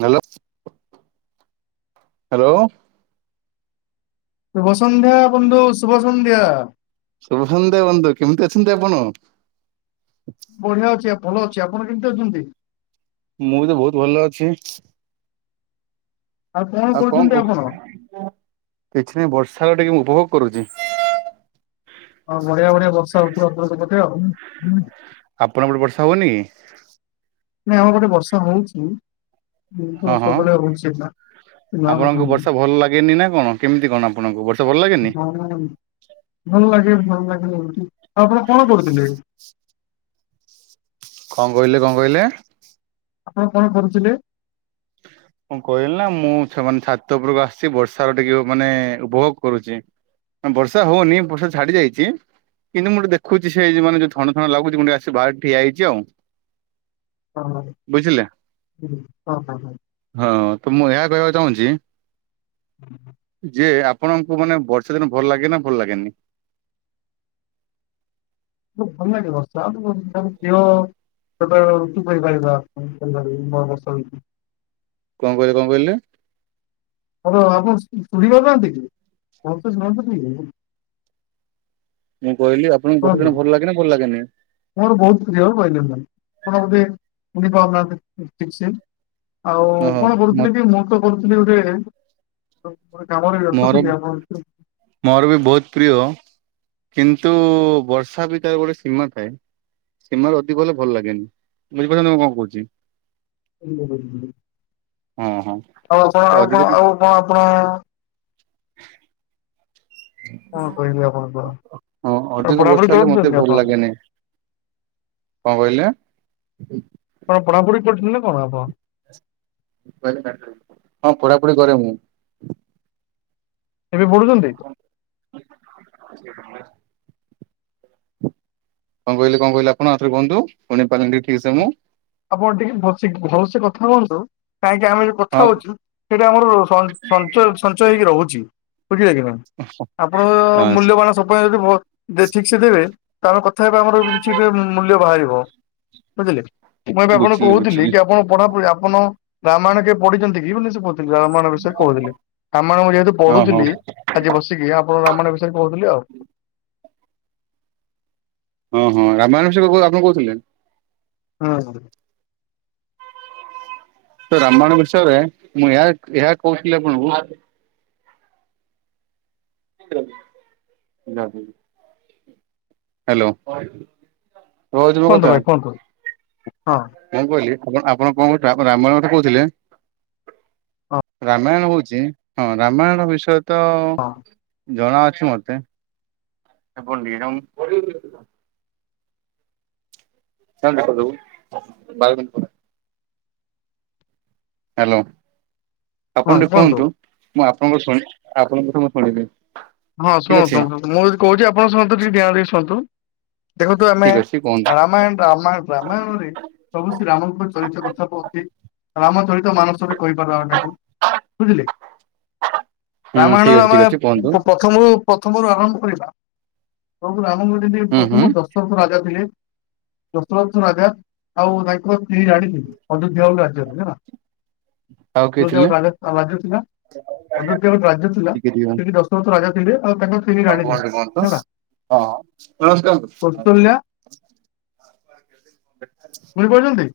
Hello hello. ଶୁଭସନ୍ଧ୍ୟା ବନ୍ଧୁ ଶୁଭସନ୍ଧ୍ୟା। ଶୁଭସନ୍ଦ୍ୟା ବନ୍ଧୁ କେମ୍ତି ଅଛନ୍ତି ଆପଣ? ବଢିଆ ଅଛି ଆ ଭଲ ଅଛି ଆପଣ କେମ୍ତି ଅଛନ୍ତି? ମୁଁ ବି ତ ଭୋଉତ ଭଲ ଅଛି। କଣ ଆଉ କଅଁ କରୁଛନ୍ତି ଆପଣ [unintelligible] କିଛି ନାଇଁ ବର୍ଷାକୁ ଟିକେ ମୁଁ ଉପଭୋଗ କରୁଛି। ହଁ ବଢିଆ ବଢିଆ ବର୍ଷା ହୋଉଥିବ ଆପଣ ଙ୍କ ପଟେ ଆଉ। ଆପଣଙ୍କ ପଟେ ବର୍ଷା ହୋଉନିକି? ନା ଆମ ପଟେ ବର୍ଷା ହୋଉଛି କିନ୍ତୁ ହଁ ହଁ ସବୁଆଡେ ହୋଉଛି ଏଇଖିଣା। ଆପଣଙ୍କୁ ବର୍ଷା ଭଲ୍ ଲାଗେନି ନା କଣ କେମିତି କଣ ଆପଣଙ୍କୁ ବର୍ଷା ଭଲ୍ ଲାଗେନି? ଭଲ୍ ଲାଗେ ଭଲ୍ ଲାଗେ ଲେ ଓଲ୍ଟି ଆଉ ଆପଣ କଣ କରୁଥିଲେ? ସୁ କଅଁ କଇଲେ କଅଁ କଇଲେ? ଆପଣ କଣ କରୁଚିଲେ? ହଁ କଇଲି ନା ମୁଁ ଛା ମାନେ ଛାତ ଉପୁରୁକୁ ଆସିଛି ବର୍ଷାର ଟିକେ ମାନେ ଉପଭୋଗ କରୁଚି। ଆ ବର୍ଷା ହୋଉନି ବର୍ଷା ଛାଡିଯାଇଛି କିନ୍ତୁ ମୁଁ ଟେ ଦେଖୁଛି ସେ ଯୋଉ ମାନେ ଥଣ୍ଡା ଥଣ୍ଡା ଲାଗୁଛି ମୁଁ ଟିକେ ଆସିକି ବାହାରେ ଠିଆ ହେଇଛି ଆଉ। ହଁ ହଁ ବୁଝିଲେ। ହୁଁ ହଁ ହଁ। ହଁ ତ ମୁଁ ଏୟା କଇବାକୁ ଚାହୁଁଛି ଯେ ଆପ୍ ଆପଣଙ୍କୁ ମାନେ ବର୍ଷା ଦିନ ଭଲ୍ ଲାଗେ ନା ଭଲ୍ ଲାଗେନି? ମତେ ଭଲ୍ ନାଗେ ବର୍ଷା ମୋ ତା ହେଲେ ଦେଓ ସେତେବେଳେ ଉଠି ପାଇ ପାରିବା ପୁଣି କାଲି ଠାରୁ ବି ନୂଆ ବର୍ଷା ହୋଉଛି। କଅଁ କଇଲେ କଅଁ କଇଲେ? [unintelligible] ଆପଣ ଶୁଣ୍ ଶୁଣି ପାରୁନାହାନ୍ତି କି ଭଲ୍ସେ ଶୁଣନ୍ତୁ ଟିକେ ଉ ମୁଁ କଇଲି ଆପଙ୍କୁ ବର୍ଷା କୁହନ୍ତୁ ଦିନ ଭଲ୍ ଲାଗେ ନା ଭଲ୍ ଲାଗେନି? ମୋର ବହୁତ୍ ପ୍ରିୟ ବଇଲେସନ୍ ଆପଣ ବୋଧେ ବୋଧେ କମ୍ ନା ମ୍ୟୁଜିକ୍ସିଆନ। ଆଉ ଓହୋ କଣ ମ କରୁଥିଲି କି ମୁଁ ତ କରୁଥିଲି ଗୋଟେ ଗୋ ଗୋଟେ କାମରେ ବ୍ୟସ୍ତ ମୋର ଥିଲି ଆପଣ ସେଠୁ ମୋର ବି ବହୁତ୍ ପ୍ରିୟ କିନ୍ତୁ ବର୍ଷା ବି କାଆକୁ ଗୋଟେ ସୀମା ଥାଏ। ସୀମା ରୁ ଅଧିକ ହେଲେ ଭଲ୍ ଲାଗେନି ବୁଝିପାରୁଚନ୍ତି ମୁଁ କଣ କୋଉଚି। ହଁ ହଁ ଆଉ ଆପଣ ଆଉ କଅଁ ଆଉ କଅଁ ଆପଣ-ଣ ହେଲୋ କଣ କହିବି ଆପଣଙ୍କର ହଁ ଆପଣ ଅଧିକ ପଢାପଢି ବଛା ହେଲେ ମତେ କରୁଛନ୍ତି ଆପଣ ଭଲ୍ ଲାଗେନେଇଁ। କଅଁ କଇଲେ? କଣ ପଢାପଢି କରୁଥିଲେ ନା କଣ ଆପଣ। ମୋବାଇଲ ରେ ଡାଟାରୁ, ହଁ ପଢାପଢି କରେ ମୁଁ। ଏବେ ପଢୁଛନ୍ତି? [inaudible] କିଏ ରମେଶ କଅଁ କଇଲେ, କଅଁ କଇଲେ, ଆପଣ ଆଉ ଥରେ କୁହନ୍ତୁ, ଶୁଣି ପାରିଲିନି ଠିକ୍ ସେ ମୁଁ। ଆପଣ ଟିକେ ଭଲ୍ସେ ଗି ଭଲ୍ସେ କଥା ହୁଅନ୍ତୁ, କାହିଁକି ଆମେ ଯୋଉ କଥା ହଁ ହୋଉଚୁ ସେଇଟା ଆମର ସଂ ସଂଚୟ ସଂଚୟ ହେଇକି ରୋହୁଛି। ବୁଝିଲ କି ମ୍ୟାମ୍, ଆପଣଙ୍କ ର ବାସ୍ ମୂଲ୍ୟବାନ ସ ଯଦି ଜେଦି ଭ ବେଠିକ୍ ସେ ଦେବେ, ତାର କଥା ହେବା ଆମର ବି ବିଛିଦେ ମୂଲ୍ୟ ବାହାରିବ। ବୁଝିଲେ, ମୁଁ ଏବେ ଆପଣଙ୍କୁ ବୁଝିଲି କୋହୁଥିଲି ବୁଝିଲି କି ଆପଣ ପଢାପଢି ଆପନ ରାମାୟଣ କିଏ ପଢିଛନ୍ତି କି ବୋଲି ସେ କହୁଥିଲେ, ରାମାୟଣ ବିଷୟ କୋହୁଥିଲେ, କାମାୟଣ ମୁଁ ଯେହେତୁ ହଁ ହଁ ପଢୁଥିଲି ଆଜି ବସିକି ଆପଣ ରାମାୟଣ ବିଷୟରେ କହୁଥିଲେ ଆଉ ହଁ ହଁ ରାମାୟଣେଶ୍ୱର କହୁ ଆପଣ କହୁଥିଲେ। ହଁ ତ ରାମାୟଣ ବିଷୟରେ ମୁଁ ଏହା ଏହା କହୁଥିଲି ଆପଣଙ୍କୁ ହଁ ହଁ ହ୍ୟାଲୋ ରଜ ମୋ କୁହନ୍ତୁ କଥା। ଭାଇ କୁହନ୍ତୁ ହଁ କଣ କହିଲି ଆଣ ଆପଣ କଣ କ ରାମାୟଣ କଥା କହୁଥିଲେ। ହଁ ରାମାୟଣ ହଉଛି ହଁ ରାମାୟଣ ବିଷୟ ତ ହଁ ଜଣାଅଛି ମତେ [unintelligible] [unintelligible] ହ୍ୟାଲୋ ଆପଣ ଟିକେ କୁହନ୍ତୁ। ମୁଁ ଆପଣଙ୍କ ଶୁଣ ଆପଣଙ୍କ କଥା ମୁଁ ଶୁଣିବି। ହଁ ଠିକ ଅଛି ଶୁଣନ୍ତୁ ମୁଁ ଯଦି କହୁଛି ଆପଣଙ୍କ ସନ୍ତେ ଟିକେ ଧ୍ୟାନ ଦେଇି ଶୁଣନ୍ତୁ। ଦେଖଛୁ ଆମେ ଠିକ ଅଛି କୁହନ୍ତୁ ରାମାୟଣ ରାମାୟଣ ରାମାୟଣରି ପ୍ରଭୁ ଶ୍ରୀ ରାମଙ୍କ ଚରିତ୍ର କଥା କଉଛି ରାମ ଚରିତ ମାନସ ବି କହିପାରିବାଟାକୁ। ବୁଝିଲେ ହୁଁ ଠିକ ରାମାୟଣରୁ ଅଛି ଆମ ଠିକ ଅଛି କୁହନ୍ତୁ ପ୍ରଥମରୁ ପ୍ରଥମରୁ ଆରମ୍ଭ କରିବା ପ୍ର ରାମକୁ ଯଦି ହୁଁ ହୁଁ ପ୍ରଥମ ଦଶରଥ ରାଜା ଥିଲେ। ଦଶରଥ ରାଜା ଆଉ ତାଙ୍କର କେହି ଜାଣିଛନ୍ତି ଅଯୋଧ୍ୟା ଭଳି ରାଜ୍ୟରେ ହେଲା। ଆଉ କିଏ ଯ ଥିଲେ ଗୋଟେ ରାଜ୍ୟ ଥିଲା ଅଯୋଧ୍ୟା ଗୋଟେ ଟିକେ ରାଜ୍ୟ ଥିଲା ସେଠି ଦଶ ରାଜା ଥିଲେ ସ୍ତ୍ରୀ ହଉ ରାଣୀ ଥିଲେ କୁହଣି କୁହନ୍ତୁ ହେଲା ହଁ ଶୋଇପଡ଼ିଛନ୍ତି।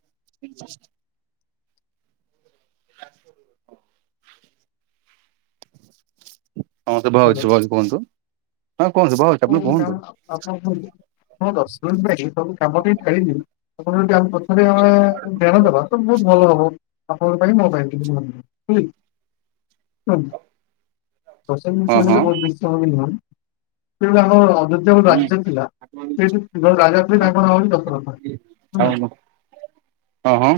ହୁଁ କର ହଁ ସେ ଭ ଅଛିଛି କୁହନ୍ତୁ ହଁ କୁହନ୍ତୁ ଭଛି। ହୁଁ ହ ଆପଣ ଦଶ ମିନିଟ ଭ ସବୁ କାମ [unintelligible] ଯଦି ଆମେ ଧ୍ୟାନ ଦେବା ତ ବହୁତ ଭଲ ହବ ଆପଣଙ୍କ ପାଇଁ ମୋ ପାଇଁ କେମିତି ହୁଁ ହୁଁ ଦ ହଁ ବହୁତଶ ହଁ ବି ନୁହଁ କିନ୍ତୁ ଆମ ଅ ହୁଁ ରାଜ୍ୟ ଥିଲା ସେଠ ରାଜା ବୋଲି ତାଙ୍କ ନା ବୋଲି ବୋଲି ଦଶରଥ। ଓ ହଁ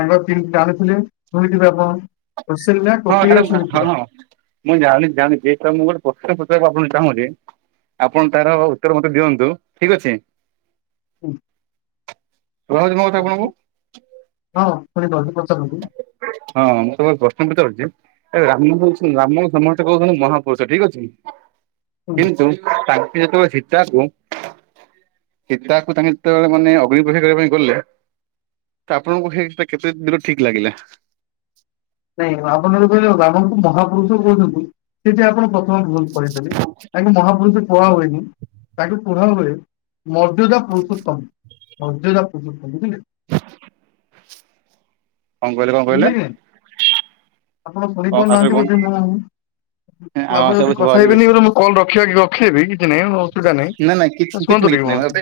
ତାଙ୍କ ତିନିଟା ରାଣିଥିଲେ ଶୁଣିଥିବେ ଆପଣ କସଲ୍ୟା କୈକେୟୀ ଆରେ ଓ ହଁ ସୁମିତ୍ରା। ହଁ ମୁଁ ଜାଣିଚି ଜାଣିଚି ମୁଁ ଗୋଟେ ପ୍ରଶ୍ନ ପକୁ ଆପଣଙ୍କୁ ଚାହୁଁଛି। ଆପଣ ତାର ଉତ୍ତର ମତେ ଦିଅନ୍ତୁ ଠିକ ଅଛି। ହୁଁ। କଥା ଆପଣଙ୍କୁ ହଁ ଶୁଣିପାରୁଛି ପଚାରନ୍ତୁ ହଁ। ତ ପ୍ରଶ୍ନ ପଚାରୁଛି ଏ ରାମ କହୁଛନ୍ତି ରାମ ସମସ୍ତେ କହୁଛନ୍ତି ମହାପୁରୁଷ ଠିକ ଅଛି। ହୁଁ। କିନ୍ତୁ ତାଙ୍କ ଯେତେବେଳେ ଶୀତାକୁ ସୀତାକୁ ତାଙ୍କେ ଯେତେବେଳେ ମାନେ ଅଗ୍ନିପରିକ୍ଷା କରିବା ପାଇଁ ଗଲେ? ତ ଆପଣଙ୍କୁ ସେଇଟା କେତେ ଦୂର ଠିକ ଲାଗିଲା? ନାଇଁ ଆପଣ ଯୋଟ କହିଲେ ରାମଙ୍କୁ ମହାପୁରୁଷ କୁହଛନ୍ତି ସେଠି ଆପଣ ଭୁଲ ପଢିଥିଲି ତାକୁ ମହାପୁରୁଷ କୁହା ହଏନି ତାକୁ କୁହା ହଏ? ମର୍ଯ୍ୟାଦା ପୁରୁଷୋତ୍ତମ ମର୍ଯ୍ୟାଦା ପୁରୁସୋତ୍ତମ ବୁଝିଲେ? କଣ କହିଲେ କଣ ବୁଝିଲେ କହିଲେ? କି ନାଇଁ ଆପଣ ଆଉଥରେ କହିପାରୁନାହାନ୍ତି ବୋଧେ କୁହନ୍ତୁ ମୁଁଁ ହଁ ଆପଣ ସବୁ ଯଦି କଥା ଶୁଭାଯାଉଛି ହେବେନି ବୋ ମୁ କଲ ରଖିବା କି? ରଖେ ବି କିଛି ନାହିଁ ଅସୁବିଧା ନାହିଁ ନା କୁହନ୍ତୁ ଟିକେ ଭଲସେ।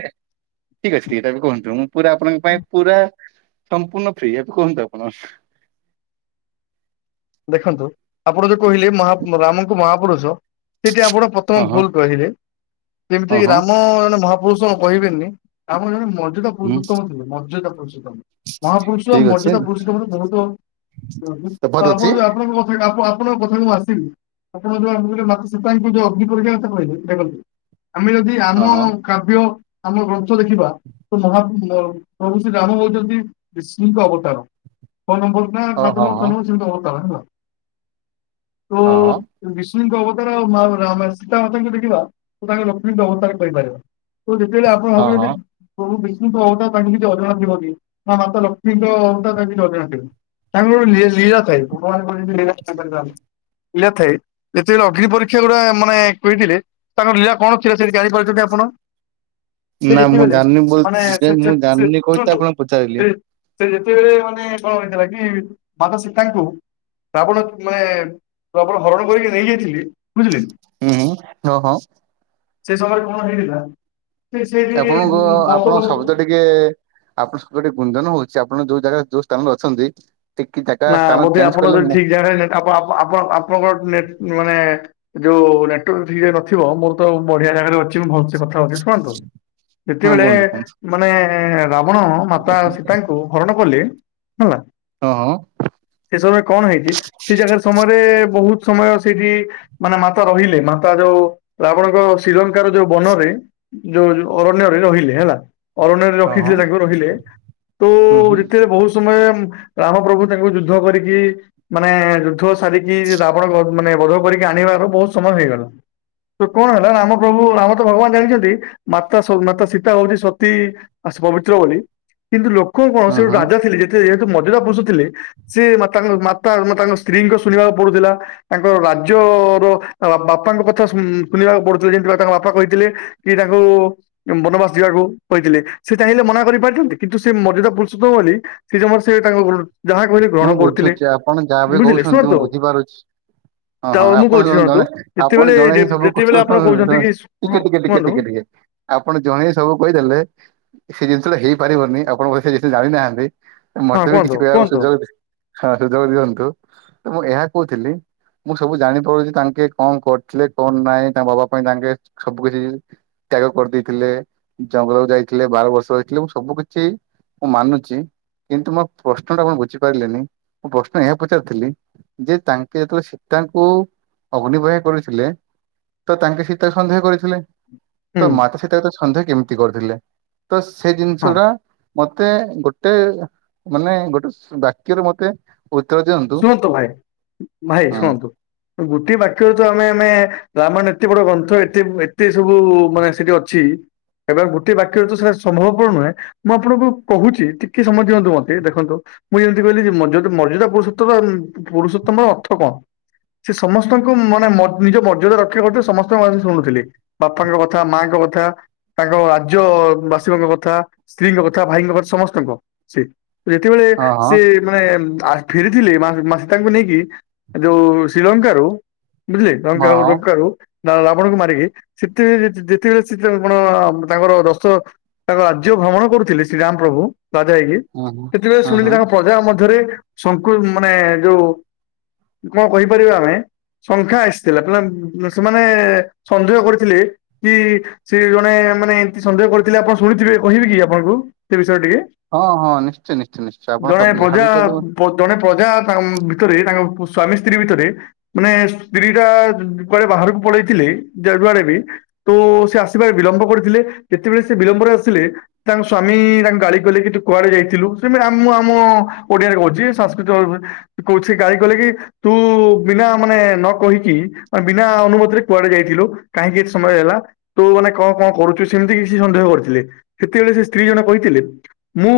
ଠିକ୍ ଅଛି ଠିକ୍ ଇଟା କୁହନ୍ତୁ ମୁଁ ପୁରା ଆପଣଙ୍କ ପାଇଁ ପୁରା ସମ୍ପୂର୍ଣ୍ଣ ଫ୍ରି ଏବେ କୁହନ୍ତୁ ଆପଣ? ଦେଖନ୍ତୁ ଆପଣ ଯୋଉ କହିଲେ ମହା ରାମଙ୍କୁ ମହାପୁରୁଷ ସେଠି ଆପଣ ପ୍ର ତ ହଁ ଭୁଲ କହିଲେ ହଁ ଯେମିତିକି ହଁ ରାମ ଜଣେ ମହାପୁରୁଷ କଣ କହିବେନି ଆମ ଜଣେ ମ ମର୍ଯଦା ହୁଁ ପରୁଷୋତମ ଥିଲେ ମର୍ଯଦା ପରୁଷୋତ ମହାପୁରୁଷ ଠିକ ଅଛି ମର୍ଯ୍ୟାଦା ପୁରୁଷ ମେ ବହୁତ ଶପଥ ଆପଣ ଅଛି ଯୋଉ ଆପଣଙ୍କ କଥା ଆପଣଙ୍କ କଥାକୁ ମୁଁ ଆସିବି। ଆପଣ ଯୋଉ ଆ ମା ସୀତାଙ୍କୁ ଯୋଉ ଅଗ୍ନି ପରୀକ୍ଷା କହିବେଇଟ ଆମେ ଯଦି ଆମ ହଁ କାବ୍ୟ ଆମ ଗ୍ରନ୍ଥ ଦେଖିବା। ତ ମହା ପ୍ରଭୁ ଶ୍ରୀରାମ ହଉଛନ୍ତି ଶ୍ରୀଙ୍କ ଅବତାର ନମ୍ବର [inaudible] ହଁ ହଁ ହଁ ହଁ ହଁ ହଁ ବିଷ୍ଣୁଙ୍କ ଅବତାର ଆଉ ମା ସୀତାମାତାଙ୍କୁ ଦେଖିବା ତ ତାଙ୍କୁ ଲକ୍ଷ୍ମୀଙ୍କ ଅବତାର କହିପାରିବା। ତ ଯେତେଲେ ଆପଣ ହବୁ ହଁ ଯଦି ହଁ ପ୍ରଭୁ ବିଷ୍ଣୁଙ୍କ ଅବତାର ତାଙ୍କୁ କିଛି ଅଜଣା ଥିବନି ମା ମାତା ଲକ୍ଷ୍ମୀଙ୍କ ଅବତାରା କିଛି ଅଜଣା ଥିବି। ତାଙ୍କର ଗୋଟେ ଲୀଳା ଥାଏ ଭଗବାନଙ୍କ ଯେମିତି ଲୀଳା ଥାଏ। ଯେତେବେଳେ ଅଗ୍ନି ପରୀକ୍ଷା ଗୁଟା ମାନେ କହିଥିଲେ ତାଙ୍କର ଲୀଲା କଣ ଥିଲା ସେଇଠି ଲୀଳା ପାରିଛନ୍ତି ଆପଣ? ସେ ନା ମୁଁ ଯେତିବେଲେ ଜାଣିନି ବୋଲ ମାନେ ସେ ମୁଁ ସେ ଜାଣିନି କହି ତ ଛୋଟ ଆପଣଙ୍କୁ ପଚାରିଲି ସେ ସେ ଯେତେବେଳେ ମାନେ କଣ ହେଥିଲା କି ମାତା ଶି ତାଙ୍କୁ ଏବଣ ମାନେ ରାବଣ ହରଣ କରିକି ନେଇଯାଇଥିଲି ବୁଝିଲେ? ହୁଁ ହ ଓହୋ। ସେ ସମୟରେ କଣ ହେଇଥିଲା ସେ ଆପଣଙ୍କ ସେଇଠ ବର୍ଷ ଆପଣଙ୍କ ବସ ଶବ୍ଦ ଟିକେ ଆପଣଙ୍କ ସହି ଗିକେ ଗୁଞନ୍ଦନ ହଉଛି ଆପଣ ଯୋଉ ଜାଗା ଯୋଉ ସ୍ଥାନରେ ଅଛନ୍ତି। ଟିକେ ଜାଗା ନା ସ୍ଥାନ ବୋଧେ ଚେଞ୍ଜ ଆପଣ କଲେ ଯଦି ମୁଁ ଠିକ୍ ଜାଗେପ ଆପଣଙ୍କର ନେଟ୍ ମାନେ ଯୋଉ ନେଟୱାକ ଠିକରେ ନଥିବ ମୋର ତ ବଢିଆ ଜାଗାରେ ଅଛି ମୁଁ ଭଲସେ କଥା ହଉଛି। ଶୁଣନ୍ତୁ ହଁ ଯେତେବେଳେ କୁହନ୍ତୁ କୁହନ୍ତୁ ମାନେ ରାବଣ ମାତା ସୀତାଙ୍କୁ ହରଣ କଲେ ହେଲା। ହଁ। ସେ ସମବୟରେ କଣ ହେଇଛି ସେ ଜାଗା ସମୟରେ ବହୁତ ସମୟ ସେଇଠି ମାନେ ମାତା ରହିଲେ ମାତା ଯୋଉ ଆପଣଙ୍କ ଶ୍ରୀଲଙ୍କାର ଯୋଉ ବନରେ ଯୋଉ ଅରଣ୍ୟରେ ରହିଲେ ହେଲା। ଅରଣ୍ୟରେ ହଁ ରଖିଥିଲେ ହଁ ତାଙ୍କ ରହିଲେ ତ ହୁଁ ହୁଁ ଯେତେବେଳେ ବହୁତ ସମୟ ରାମ ପ୍ରଭୁ ତାଙ୍କୁ ଯୁଦ୍ଧ କରିକି ମାନେ ଯୁଦ୍ଧ ସାରିକି ଆପଣ ମାନେ ବଧ କରିକି ଆଣିବାର ବହୁତ ସମୟ ହେଇଗଲା। ତ କଣ ହେଲା ରାମ ପ୍ରଭୁ ରାମତ ଭଗବାନ ଜାଣିଚନ୍ତି ମାତା ମାତା ସୀତା ହଉଚି ସତୀ ଆସ ପବିତ୍ର ବୋଲି କିନ୍ତୁ ଲୋକ କଣ ହଁ ସେଗୋଟେ ହଁ ରାଜା ଥିଲେ ଯେତେ ଯେହେତୁ ମଜଦ ପୁରୁଷ ଥିଲେ ସିଏ ମାତା ମାତାଙ୍କ ସ୍ତ୍ରୀଙ୍କ ଶୁଣିବାକୁ ପଡ଼ୁଥିଲା। ତାଙ୍କର ରାଜ୍ୟର ବାପାଙ୍କ କଥା ଶୁଣିବାକୁ ପଢ଼ୁଥିଲେ ଯେମିତି ତାଙ୍କ ବାପା କହିଥିଲେ। କି ତାକୁ ବନବାସ ଯିବାକୁ କହିଥିଲେ ସେଚାହିଁଲେ ମନା କରିପାରିଥାନ୍ତେ କିନ୍ତୁ ସେମର୍ଯ୍ୟାଦା ପୁରୁଷୋତ୍ତମ ବୋଲି ସେ ଯମା ସେଇ ଟାଙ୍କ ଗ୍ର ମୁଁ ବୁଝୁଛି ଆପଣ ଯାହାବି ବୁଝିଲେ କହୁଚନ୍ତି ମୁଁ ଶୁଣନ୍ତୁ ବୁଝିପାରୁଛି। ହଁ ତା ହଁ ମୁଁ କହୁଛି ଆପଣ ଶୁଣନ୍ତୁ ଜଣେ ଯେତେବେଳେ ଆପଣ ଜଣେ ହିଁ ସବୁ ଯେତେବେଳେ ଆପଣ କହୁଛନ୍ତି କି ହଁ ଟିକେ ଟିକେ ଟିକେ କୁହନ୍ତୁ ଟିକେ ଟିକେ ଆପଣ ଜଣେଇ ସବୁ କହିଦେଲେ ସେ ଜିନିଷଟା ହେଇପାରିବନି ଆପଣ କିଛି ସେ ବିଷୟରେ ଜାଣିନାହାନ୍ତି। ହଁ ମତେବି କୁହନ୍ତୁ କିଛି କହିବାକୁ କୁହନ୍ତୁ ସୁଯୋଗ ହଁ ସୁଯୋଗ ଦିଅନ୍ତୁ ତ ମୁଁ ଏହା କହୁଥିଲି ମୁଁ ସବୁ ଜାଣିପାରୁଛି ତାଙ୍କେ କଣ କରିଥିଲେ କଣ ନାଇଁ ତାଙ୍କ ବାବା ପାଇଁ ତାଙ୍କେ ସବୁ କିଛି ତ୍ୟାଗ କରିଦେଇଥିଲେ ଜଙ୍ଗଲକୁ ଯାଇଥିଲେ ବାର ବର୍ଷ ରହିଥିଲେ ମୁ ସବୁ କିଛି ମୁଁ ମାନୁଛି କିନ୍ତୁ ମୋ ପ୍ରଶ୍ନଟା କଣ ବୁଝିପାରିଲେନି ମୁଁ ପ୍ରଶ୍ନ ଏହା ପଚାରିଥିଲି ଯେ ତାଙ୍କେ ଯେତେବେଳେ ସୀତାଙ୍କୁ ଅଗ୍ନିିବହା କରଥିଲେ ତ ତାଙ୍କେ ସୀତା ସନ୍ଦେହ କରିଥିଲେ? ହୁଁ ତ ମାତା ସୀତାକୁ ତସନ୍ଦେହ କେମିତି କରୁଥିଲେ ତସେଜିନିଷ ହଁ ଟା ମତେ ଗୋଟେ ମାନେ ଗୋଟେ ବାକ୍ୟରେ ମତେ ଉତ୍ତର ଦିଅ ଶୁଣନ୍ତୁ ଭାଇ ଭାଇ ଶୁଣନ୍ତୁ। ଗୋଟେ ବାକ୍ୟରେତ ଆମେ ଆମେ ରାମାୟଣ ଏତେ ବଡ ଗ୍ରନ୍ଥ ଏତେ ଏତେ ସବୁ ମାନେ ସେଠି ଛି ହେଟାକୁ ଗୋଟିଏ ବାକ୍ୟରେତ ସାର୍ ସମ୍ଭବପର ନୁହେଁ। ମୁଁ ଆପଣଙ୍କୁ କହୁଛି ଟିକେ ସମୟ ଦିଅନ୍ତୁ ମତେ ଦେଖନ୍ତୁ ମୁଁ ଯେମିତି କହିଲିକି ମର୍ଯ୍ୟାଦା ପୁରୁଷ ତମ୍ ପୁରୁଷୋତ୍ତମର ଅର୍ଥ କଣ? ସେ ସମସ୍ତଙ୍କୁ ମାନେ ନିଜ ମର୍ଯ୍ୟାଦା ରକ୍ଷା କରୁଥିଲେ ସମସ୍ତଙ୍କ ଶୁଣୁଥିଲେ। ବାପାଙ୍କ କଥା ମାଙ୍କ କଥା ତାଙ୍କ ରାଜ୍ୟ ବାସୀଙ୍କ କଥା ସ୍ତ୍ରୀଙ୍କ କଥା ଭାଇଙ୍କ କଥା ସମସ୍ତଙ୍କ ସେ ଯେତେବେଳେ ହଁ ହଁ ସେ ମାନେ ଫେରିଥିଲେ ମା ମା ସୀତାଙ୍କୁ ନେଇକି ଯୋଉ ଶ୍ରୀଲଙ୍କାରୁ ବୁଝିଲେ ହଁ ରାବଣ ହଁ ଲଙ୍କାରୁ ନା ରାବଣଙ୍କୁ ମାରିକି ସେତ ଯେତେବେଳେ ସେ କଣ ତାଙ୍କର ଦଶ ତାଙ୍କ ରାଜ୍ୟ ଭ୍ରମଣ କରୁଥିଲେ ଶ୍ରୀରାମ ପ୍ରଭୁ ରାଜା ହେଇକି ହୁଁ ସେଥିରେ ହୁଁ ହୁଁ ଶୁଣିଲି ହୁଁ ତାଙ୍କ ପ୍ରଜା ମଧ୍ୟରେଙ୍କୁ ସଙ୍କୁ ମାନେ ଯୋଉ କଣ କହିପାରିବା ଆମେ ସଂଙ୍ଖ୍ୟା ଆସିଥିଲା ସେମାନେ ସନ୍ଦେହ କରିଥିଲେ କି ସେ ଜଣେ ମାନେ ଏମିତି ସନ୍ଦେହ କରିଥିଲେ ଆପଣ ଶୁଣିଥିବେ କହିବିକି ଆପଣଙ୍କୁ ସେ ବିଷୟରେ ଟିକେ? ହଁ ହଁ ନିଶ୍ଚୟ ନିଶ୍ଚୟ ନିଶ୍ଚୟ ଆପଣ ଜଣେ ସବୁ ପ୍ରଜା ଯାହାବି କିବେ ଜଣେ ପ୍ରଜା ତାଙ୍କ ଭିତରେ ତାଙ୍କ ସ୍ଵାମୀ ସ୍ତ୍ରୀ ଭିତରେ ମାନେ ସ୍ତ୍ରୀଟା କୁଆଡ଼େ ବାହାରକୁ ପଳେଇଥିଲେ ଯୁଆଡ଼େବି ତ ସେ ଆସିବାରେ ବିଳମ୍ବ କରିଥିଲେ ଯେତେବେଳେ ସେ ବିଳମ୍ବରେ ଆସିଲେ ତାଙ୍କ ସ୍ଵାମୀ ତାଙ୍କ ଗାଳି କଲେକି ତୁକୁଆଡ଼େ ଯାଇଥିଲୁ ସେମିତି ମୁଁ ଆମ ଓଡିଆରେ କହୁଚି ସାଂସ୍କୃତିକ କହୁଛେ ସେଗାଳି କଲେକି ତୁ ବିନା ମାନେ ନକହିକି ମାନେ ବିନା ଅନୁମତିରେ କୁଆଡ଼େ ଯାଇଥିଲୁ କାହିଁକି ଏତେ ସମୟ ହେଲା ତୁ ମାନେ କଣ କଣ କରୁଚୁ ସେମିତି କିଛି ସନ୍ଦେହ କରିଥିଲେ ସେତେବେଳେ ସେ ସ୍ତ୍ରୀ ଜଣ କହିଥିଲେ ମୁଁ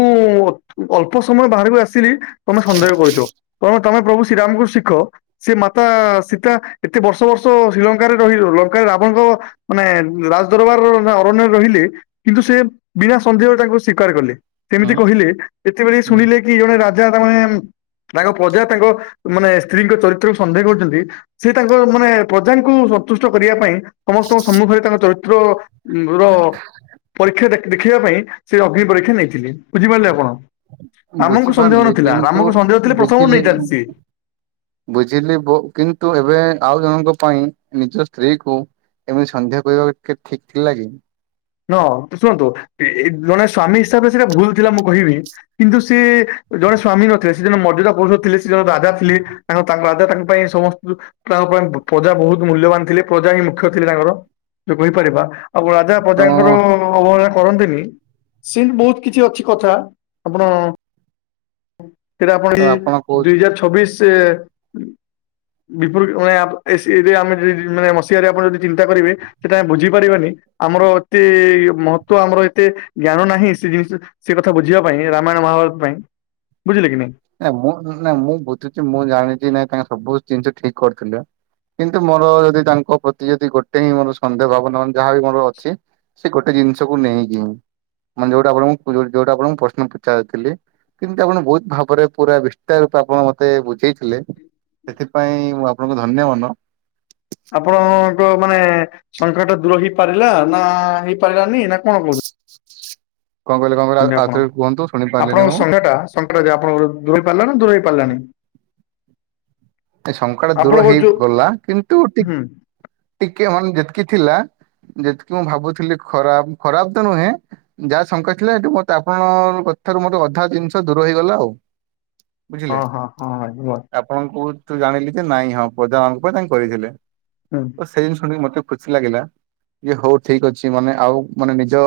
ଅଳ୍ପ ସମୟ ବାହାରକୁ ଆସିଲି ତମେ ସନ୍ଦେହ କରୁଛ ତ ତମ ପ୍ରଭୁ ଶ୍ରୀରାମ କ ଶିଖ ସେ ମାତା ସୀତା ଏତେ ବର୍ଷ ବର୍ଷ ଶ୍ରୀଲଙ୍କାରେ ରହି ଲଙ୍କାରେ ରାବଣଙ୍କ ମାନେ ରାଜ ଦରବାର ଅରଣ୍ୟରେ ରହିଲେ କିନ୍ତୁ ସେ ବିନା ସନ୍ଦେହଳେ ତାଙ୍କୁ ସ୍ୱୀକାର କଲେ। ସେମିତି ମୁଁ- କହିଲେ ଯେତେବେଳେ ହୁଁ ଶୁଣିଲେ କି ଜଣେ ରାଜା ତମାନେ ତାଙ୍କ ପ୍ରଜା ତାଙ୍କ ମାନେ ସ୍ତ୍ରୀଙ୍କ ଚରିତ୍ରକୁ ସନ୍ଦେହ କରୁଛନ୍ତି ସେ ତାଙ୍କ ମାନେ ପ୍ରଜାଙ୍କୁ ସନ୍ତୁଷ୍ଟ କରିବା ପାଇଁ ସମସ୍ତଙ୍କ ସମ୍ମୁଖରେ ତାଙ୍କ ଚରିତ୍ର ର ପରୀକ୍ଷା ଦେଖ ଦେଖିବା ପାଇଁ ସେ ଅଗ୍ନି ପରୀକ୍ଷା ନେଇଥିଲେ ବୁଝିପାରିଲେ ଆପଣ। ରାମଙ୍କୁ ସନ୍ଦେହ ବୁଝିପାରିଲି ନଥିଲା କିନ୍ତୁ ରାମକୁ ସନ୍ଦେହ ଥିଲେ ପ୍ରଥମରୁ ବୁଝିଲେନି ନେଇଥାନ୍ତି ସିଏ। ବୁଝିଲି ବ କିନ୍ତୁ ଏବେ ଆଉ ଜଣଙ୍କ ପାଇଁ ନିଜ ସ୍ତ୍ରୀ କୁ ଏମିତି ସନ୍ଧ୍ୟା କରିବା କେ ଠିକ ଥିଲାକି। ହଁ ଶୁଣନ୍ତୁ ଜଣେ ସ୍ଵାମୀ ହିସାବରେ ସେଇଟା ଭୁଲ ଥିଲା ମୁଁ କହିବି କିନ୍ତୁ ସେ ଜଣେ ସ୍ଵାମୀ ନଥିଲେ ସେ ଜଣେ ମର୍ଯ୍ୟାଦା ପୁରୁଷ ଥିଲେ ସେ ଜଣେ ରାଜା ଥିଲେ। ଆ ତାଙ୍କ ରାଜା ତାଙ୍କ ପାଇଁ ସମସ୍ତ ତାଙ୍କ ପାଇଁ ପ୍ରଜା ବହୁତ ମୂଲ୍ୟବାନ ଥିଲେ ପ୍ରଜା ହିଁ ମୁଖ୍ୟ ଥିଲେ ତାଙ୍କର ଯୋଉ କହିପାରିବା ଆପ ତ ପଜାଙ୍କର ଅବହେଳା କରନ୍ତିନି ସେ ବହୁତ କିଛି ଅଛି କଥା ଆପଣ ସେଇଟା ଆପଣ ଏ ତ ଦୁଇ କହୁଛି ହଜାର ଛବିଶ ରେ [unintelligible] ମାନେ ମସିଆରେ ଆପଣ ଯଦି ଚିନ୍ତା କରିବେ ସେଟା ବୁଝିପାରିବାନି ଆମର ଏତେ ମହତ୍ୱ ଆମର ଏତେ ଜ୍ଞାନ ନାହିଁ ସେ ଜିନିଷ ସେ କଥା ବୁଝିବା ପାଇଁ ରାମାୟଣ ମହାଭାରତ ପାଇଁ। ବୁଝିଲେ କି ନାଁଇ। ନଁ ମୁଁ ନାଁ ମୁଁ ବୁଝୁଛି ମୁଁ ଜାଣିଛି ନାଇଁ ତାଙ୍କ ସବୁ ଜିନିଷ ଠିକ କରିୁଥିଲେ। କିନ୍ତୁ ମୋର ଯଦି ତାଙ୍କ ପ୍ରତି ଯଦି ଗୋଟେ ହିଁ ମୋର ସନ୍ଦେହ ଭାବନା ମାନେ ଯାହାବି ମୋର ଅଛି ସେ ଗୋଟେ ଜିନିଷକୁୁ ନେଇକି। ମାନେ ଯୋଉଟା ଆପଣଙ୍କୁ ଯୋଉଟା ଆପଣଙ୍କୁ ପ୍ରଶ୍ନ ପଚାରିଥିଲି କିମିତି ଆପଣ ବହୁତ ଭାବ ଉପରେ ପୁରା ବିସ୍ତାର ରୂପେ ଆପଣ ମତେ ବୁଝେଇଥିଲେ ସେଥିପାଇଁ ମୁଁ ଆପଣଙ୍କୁ ଧନ୍ୟମନ ଆପଣଙ୍କ ମାନେ ସଂଖ୍ୟା ଟା ଦୂର ହେଇପାରିଲା ନା ହେଇପାରିଲାନି ନା କଣ କହୁ କଣ କହିଲେ କଣ କହିଲେ ଆଉ- ଆପଣ ଆଉଥରେ କୁହନ୍ତୁ ଶୁଣି ପାରିଲିନି ମୁଁ ଆପଣଙ୍କ ସଂଖ୍ୟା ଟା ସଂଖ ଟା ଯେ ଆପଣଙ୍କ ଦୂର ହେଇ ପାରିଲା ନା ଦୂର ହେଇ ପାରିଲାନି! ଏ ଶଙ୍କାଲେ ଦୂର ଆପଣଙ୍କ ଯୋଉ ହେଇଗଲା କିନ୍ତୁ ଟିକ ହୁଁ ଟିକେ ମାନେ ଯେତିକି ଥିଲା ଯେତିକି ମୁଁ ଭାବୁଥିଲି ଖରାପ ଖରାପ ତ ନୁହେଁ ଯାହା ଶଙ୍କା ଥିଲା ଏଠୁ ମତେ ଆପଣଙ୍କ କଥାରୁ ମୋତେ ଅଧା ଜିନିଷ ଦୂର ହେଇଗଲା ଆଉ। ବୁଝିଲେ ହଁ ହଁ ହଁ ଆ- ଆପଣ କହୁ ତୁ ଜାଣିଲି ଯେ ନାଇଁ ହଁ ପ୍ରଜା ମଙ୍କ ପାଇଁ ତାଙ୍କୁ କରିଥିଲେ। ହୁଁ। ସେ ଜିନ ଶୁଣିକି ମତେ ଖୁସି ଲାଗିଲା ଯେ ହଉ ଠିକ ଅଛି ମାନେ ଆଉ ମାନେ ନିଜ